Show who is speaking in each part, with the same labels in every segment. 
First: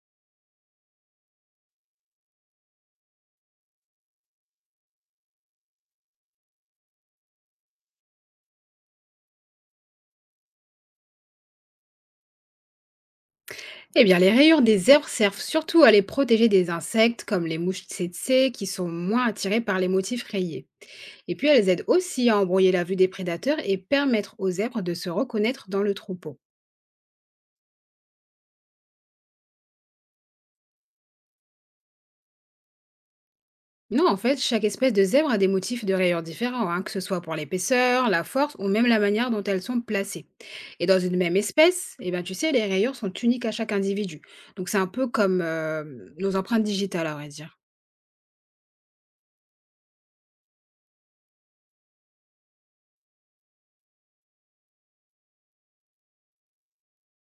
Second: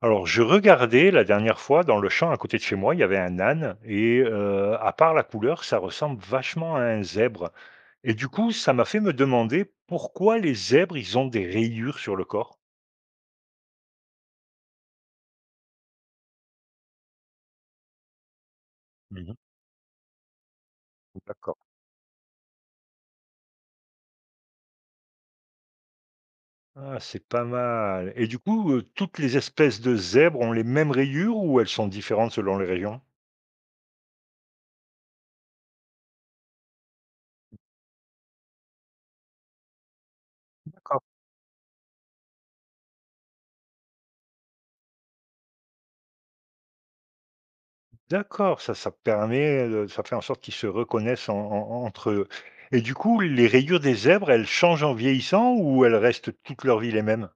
Speaker 1: Alors, je regardais la dernière fois dans le champ à côté de chez moi, il y avait un âne et à part la couleur, ça ressemble vachement à un zèbre. Et du coup, ça m'a fait me demander pourquoi les zèbres, ils ont des rayures sur le corps.
Speaker 2: Eh bien, les rayures des herbes servent surtout à les protéger des insectes comme les mouches tsetse qui sont moins
Speaker 1: Mhm.
Speaker 2: attirées par les motifs rayés. Et puis,
Speaker 1: D'accord.
Speaker 2: elles aident aussi à embrouiller la vue des prédateurs et permettre aux zèbres de se reconnaître dans le troupeau.
Speaker 1: Ah, c'est pas mal. Et du coup, toutes les espèces de zèbres ont les mêmes rayures ou elles sont différentes selon les régions?
Speaker 2: Non, en fait, chaque espèce de zèbre a des motifs de rayures différents, hein, que ce soit pour l'épaisseur, la force ou même la manière dont elles sont placées. Et dans
Speaker 1: D'accord.
Speaker 2: une même espèce, eh ben, tu sais, les rayures sont uniques à chaque individu. Donc c'est un peu comme nos empreintes digitales, à vrai dire.
Speaker 1: D'accord, ça permet de ça fait en sorte qu'ils se reconnaissent en en entre eux. Et du coup, les rayures des zèbres, elles changent en vieillissant ou elles restent toute leur vie les mêmes?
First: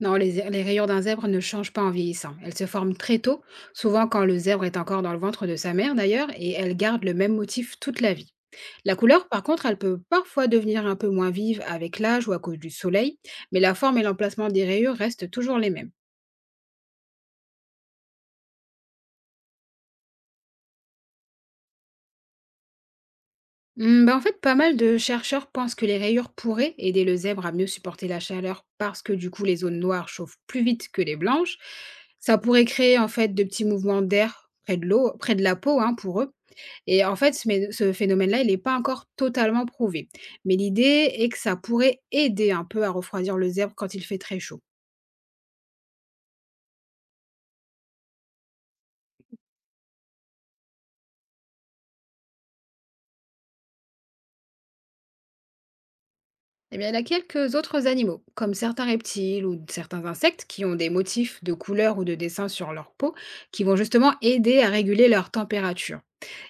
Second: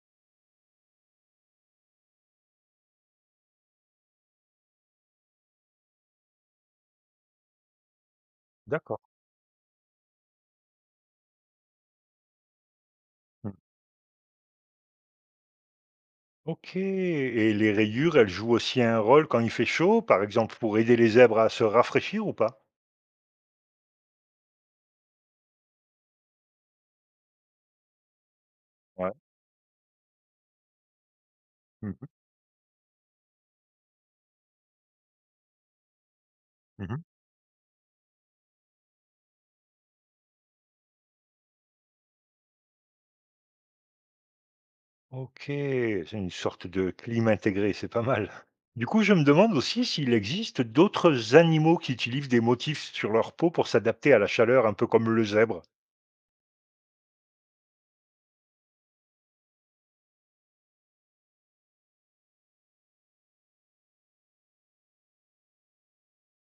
Speaker 2: Non, les rayures d'un zèbre ne changent pas en vieillissant. Elles se forment très tôt, souvent quand le zèbre est encore dans le ventre de sa mère d'ailleurs, et elles gardent le même motif toute la vie. La
Speaker 1: D'accord.
Speaker 2: couleur, par contre, elle peut parfois devenir un peu moins vive avec l'âge ou à cause du soleil,
Speaker 1: Mmh.
Speaker 2: mais la forme et l'emplacement des rayures restent toujours les mêmes.
Speaker 1: OK, et les rayures, elles jouent aussi un rôle quand il fait chaud, par exemple pour aider les zèbres à se rafraîchir ou pas?
Speaker 2: Hmm, bah en fait, pas mal de chercheurs pensent que les rayures pourraient aider le zèbre à mieux supporter la chaleur parce
Speaker 1: Ouais.
Speaker 2: que du coup, les zones noires chauffent plus vite que les blanches.
Speaker 1: Mmh
Speaker 2: Ça pourrait créer en fait de petits mouvements d'air près de l'eau, près de la peau hein, pour eux.
Speaker 1: mh. Mmh.
Speaker 2: Et en fait, ce phénomène-là, il n'est pas encore totalement prouvé. Mais l'idée est que ça pourrait aider un peu à refroidir le zèbre quand il fait très chaud.
Speaker 1: OK, c'est une sorte de clim intégré, c'est pas mal. Du coup, je me demande aussi s'il existe d'autres animaux qui utilisent des motifs sur leur peau pour s'adapter à la chaleur, un peu comme le zèbre?
Speaker 2: Eh bien, il y a quelques autres animaux, comme certains reptiles ou certains insectes qui ont des motifs de couleurs ou de dessins sur leur peau qui vont justement aider à réguler leur température.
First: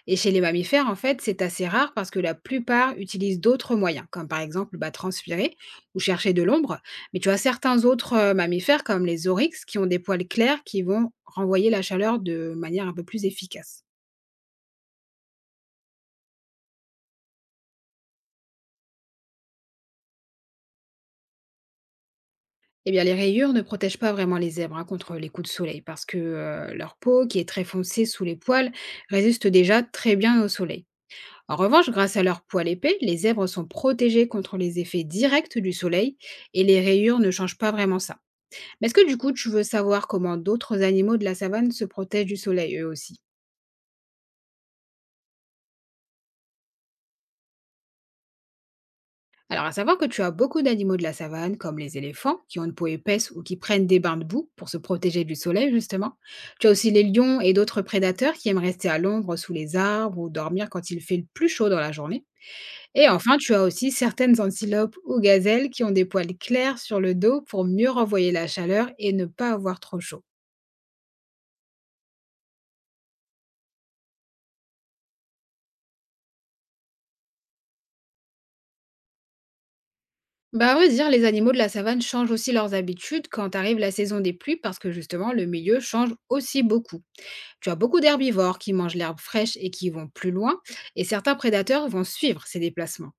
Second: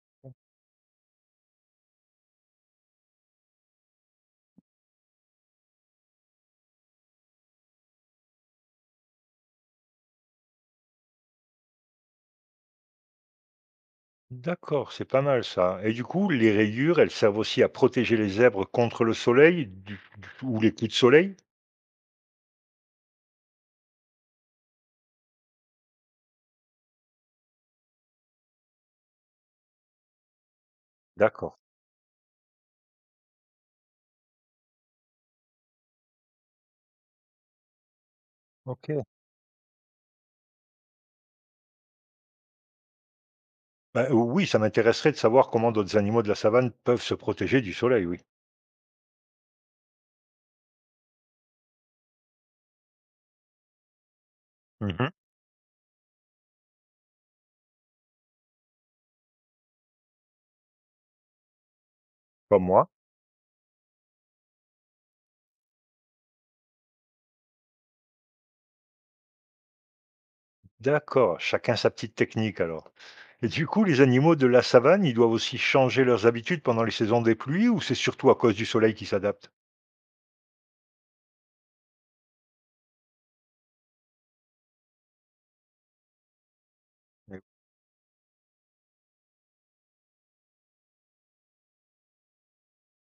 Speaker 2: Et chez les mammifères, en fait, c'est assez rare parce que la plupart utilisent d'autres moyens, comme par exemple bah, transpirer ou chercher de l'ombre. Mais tu as certains autres mammifères, comme les oryx, qui ont des poils clairs qui vont renvoyer la chaleur de manière un peu plus efficace.
Speaker 1: D'accord, c'est pas mal ça. Et du coup, les rayures, elles servent aussi à protéger les zèbres contre le soleil ou les coups de soleil?
Speaker 2: Eh bien, les rayures ne protègent pas vraiment les zèbres hein, contre les coups de soleil parce que leur peau, qui est très foncée sous les poils, résiste déjà très bien au soleil.
Speaker 1: D'accord.
Speaker 2: En revanche, grâce à leur poil épais, les zèbres sont protégés contre les effets directs du soleil et les rayures ne changent pas vraiment ça. Mais
Speaker 1: Ok.
Speaker 2: est-ce que du coup, tu veux savoir comment d'autres animaux de la savane se protègent du soleil eux aussi?
Speaker 1: Bah, oui, ça m'intéresserait de savoir comment d'autres animaux de la savane peuvent se protéger du soleil, oui.
Speaker 2: Alors, à savoir que tu as beaucoup d'animaux de la savane, comme les éléphants, qui ont une peau épaisse ou qui prennent des bains de boue pour se
Speaker 1: Mhm.
Speaker 2: protéger du soleil, justement. Tu as aussi les lions et d'autres prédateurs qui aiment rester à l'ombre sous les arbres ou dormir quand il fait le plus chaud dans la journée.
Speaker 1: Comme moi.
Speaker 2: Et enfin, tu as aussi certaines antilopes ou gazelles qui ont des poils clairs sur le dos pour mieux renvoyer la chaleur et ne pas avoir trop chaud.
Speaker 1: D'accord, chacun sa petite technique alors. Et du coup, les animaux de la savane, ils doivent aussi changer leurs habitudes pendant les saisons des pluies ou c'est surtout à cause du soleil qu'ils s'adaptent?
Speaker 2: Bah, à vrai dire, les animaux de la savane changent aussi leurs habitudes quand arrive la saison des pluies parce que justement, le milieu change aussi beaucoup.
Speaker 1: Eh,
Speaker 2: Tu as beaucoup d'herbivores qui mangent l'herbe fraîche et qui vont plus loin, et certains prédateurs vont suivre ces déplacements.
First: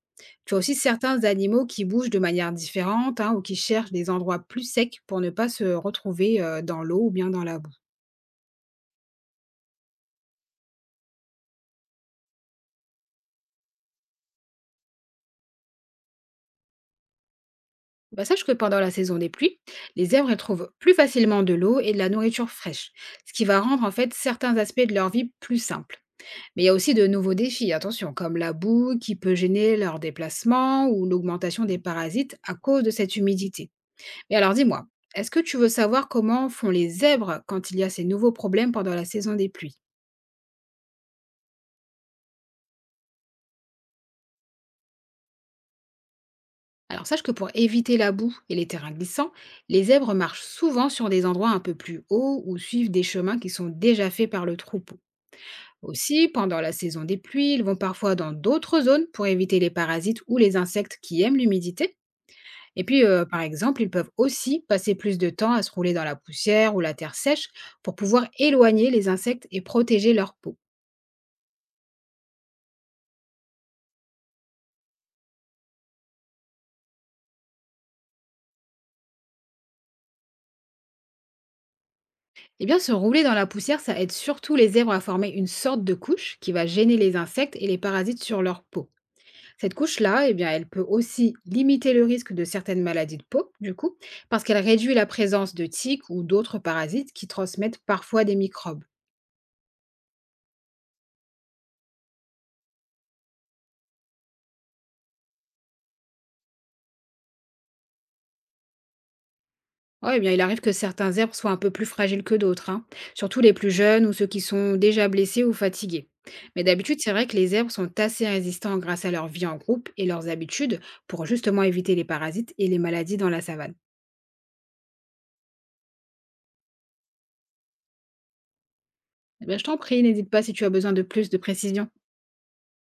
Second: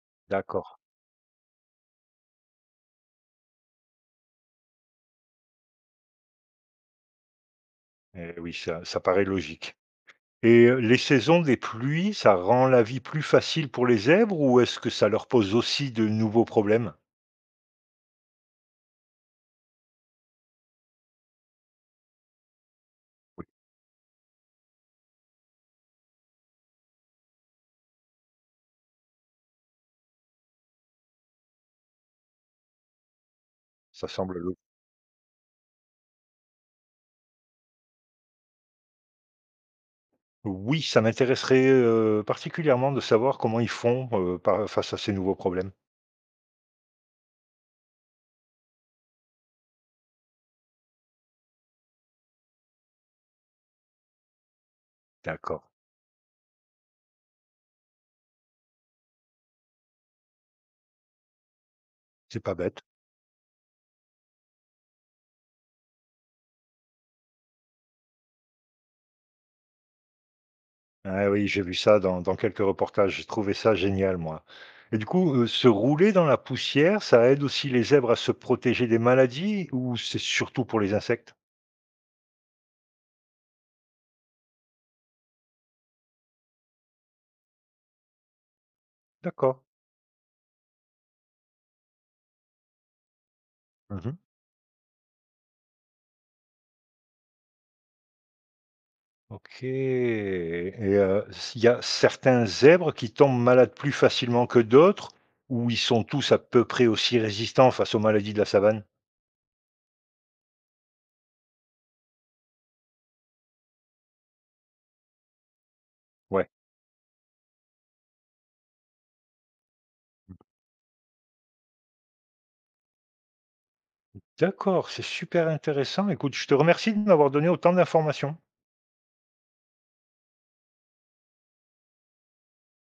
Speaker 2: Tu as
Speaker 1: d'accord.
Speaker 2: aussi certains animaux qui bougent de manière différente hein, ou qui cherchent des endroits plus secs pour ne pas se retrouver dans l'eau ou bien dans la boue.
Speaker 1: Eh oui, ça paraît logique. Et les saisons des pluies, ça rend la vie plus facile pour les zèbres ou est-ce que ça leur pose aussi de nouveaux problèmes?
Speaker 2: Bah, sache que pendant la saison des pluies, les herbes elles trouvent plus facilement de l'eau et de la nourriture fraîche, ce
Speaker 1: Oui.
Speaker 2: qui va rendre en fait certains aspects de leur vie plus simples. Mais il y a aussi de nouveaux défis, attention, comme la boue qui peut gêner leur déplacement ou l'augmentation des parasites à cause de cette humidité.
Speaker 1: Ça
Speaker 2: Et
Speaker 1: semble
Speaker 2: alors
Speaker 1: logique.
Speaker 2: dis-moi, est-ce que tu veux savoir comment font les zèbres quand il y a ces nouveaux problèmes pendant la saison des pluies?
Speaker 1: Oui, ça m'intéresserait, particulièrement de savoir comment ils font, par face à ces nouveaux problèmes.
Speaker 2: Alors sache que pour éviter la boue et les terrains glissants, les zèbres marchent souvent sur des endroits un peu plus hauts ou suivent des chemins qui sont déjà faits par le troupeau.
Speaker 1: D'accord,
Speaker 2: Aussi, pendant la saison des pluies, ils vont parfois dans d'autres zones pour éviter les parasites ou les insectes qui aiment l'humidité.
Speaker 1: c'est pas bête.
Speaker 2: Et puis, par exemple, ils peuvent aussi passer plus de temps à se rouler dans la poussière ou la terre sèche pour pouvoir éloigner les insectes et protéger leur peau.
Speaker 1: Ah oui, j'ai vu ça dans quelques reportages, j'ai trouvé ça génial moi. Et du coup, se rouler dans la poussière, ça aide aussi les zèbres à se protéger des maladies ou c'est surtout pour les insectes?
Speaker 2: Eh bien, se rouler dans la poussière, ça aide surtout les zèbres à former une sorte de couche qui va gêner les insectes et les parasites sur leur peau.
Speaker 1: D'accord.
Speaker 2: Cette couche-là, eh bien, elle peut aussi limiter le risque de certaines maladies de peau, du coup,
Speaker 1: Mmh.
Speaker 2: parce qu'elle réduit la présence de tiques ou d'autres parasites qui transmettent parfois des microbes.
Speaker 1: OK, et s'il y a certains zèbres qui tombent malades plus facilement que d'autres ou ils sont tous à peu près aussi résistants face aux maladies de la savane?
Speaker 2: Ouais, eh bien, il arrive que certains zèbres soient un peu plus fragiles que d'autres, hein, surtout les plus jeunes ou ceux qui sont déjà blessés ou fatigués.
Speaker 1: Ouais.
Speaker 2: Mais d'habitude, c'est vrai que les zèbres sont assez résistants grâce à leur vie en groupe et leurs habitudes pour justement éviter les parasites et les maladies dans la savane.
Speaker 1: D'accord, c'est super intéressant. Écoute, je te remercie de m'avoir donné autant d'informations.
Speaker 2: Eh ben, je t'en prie, n'hésite pas si tu as besoin de plus de précision.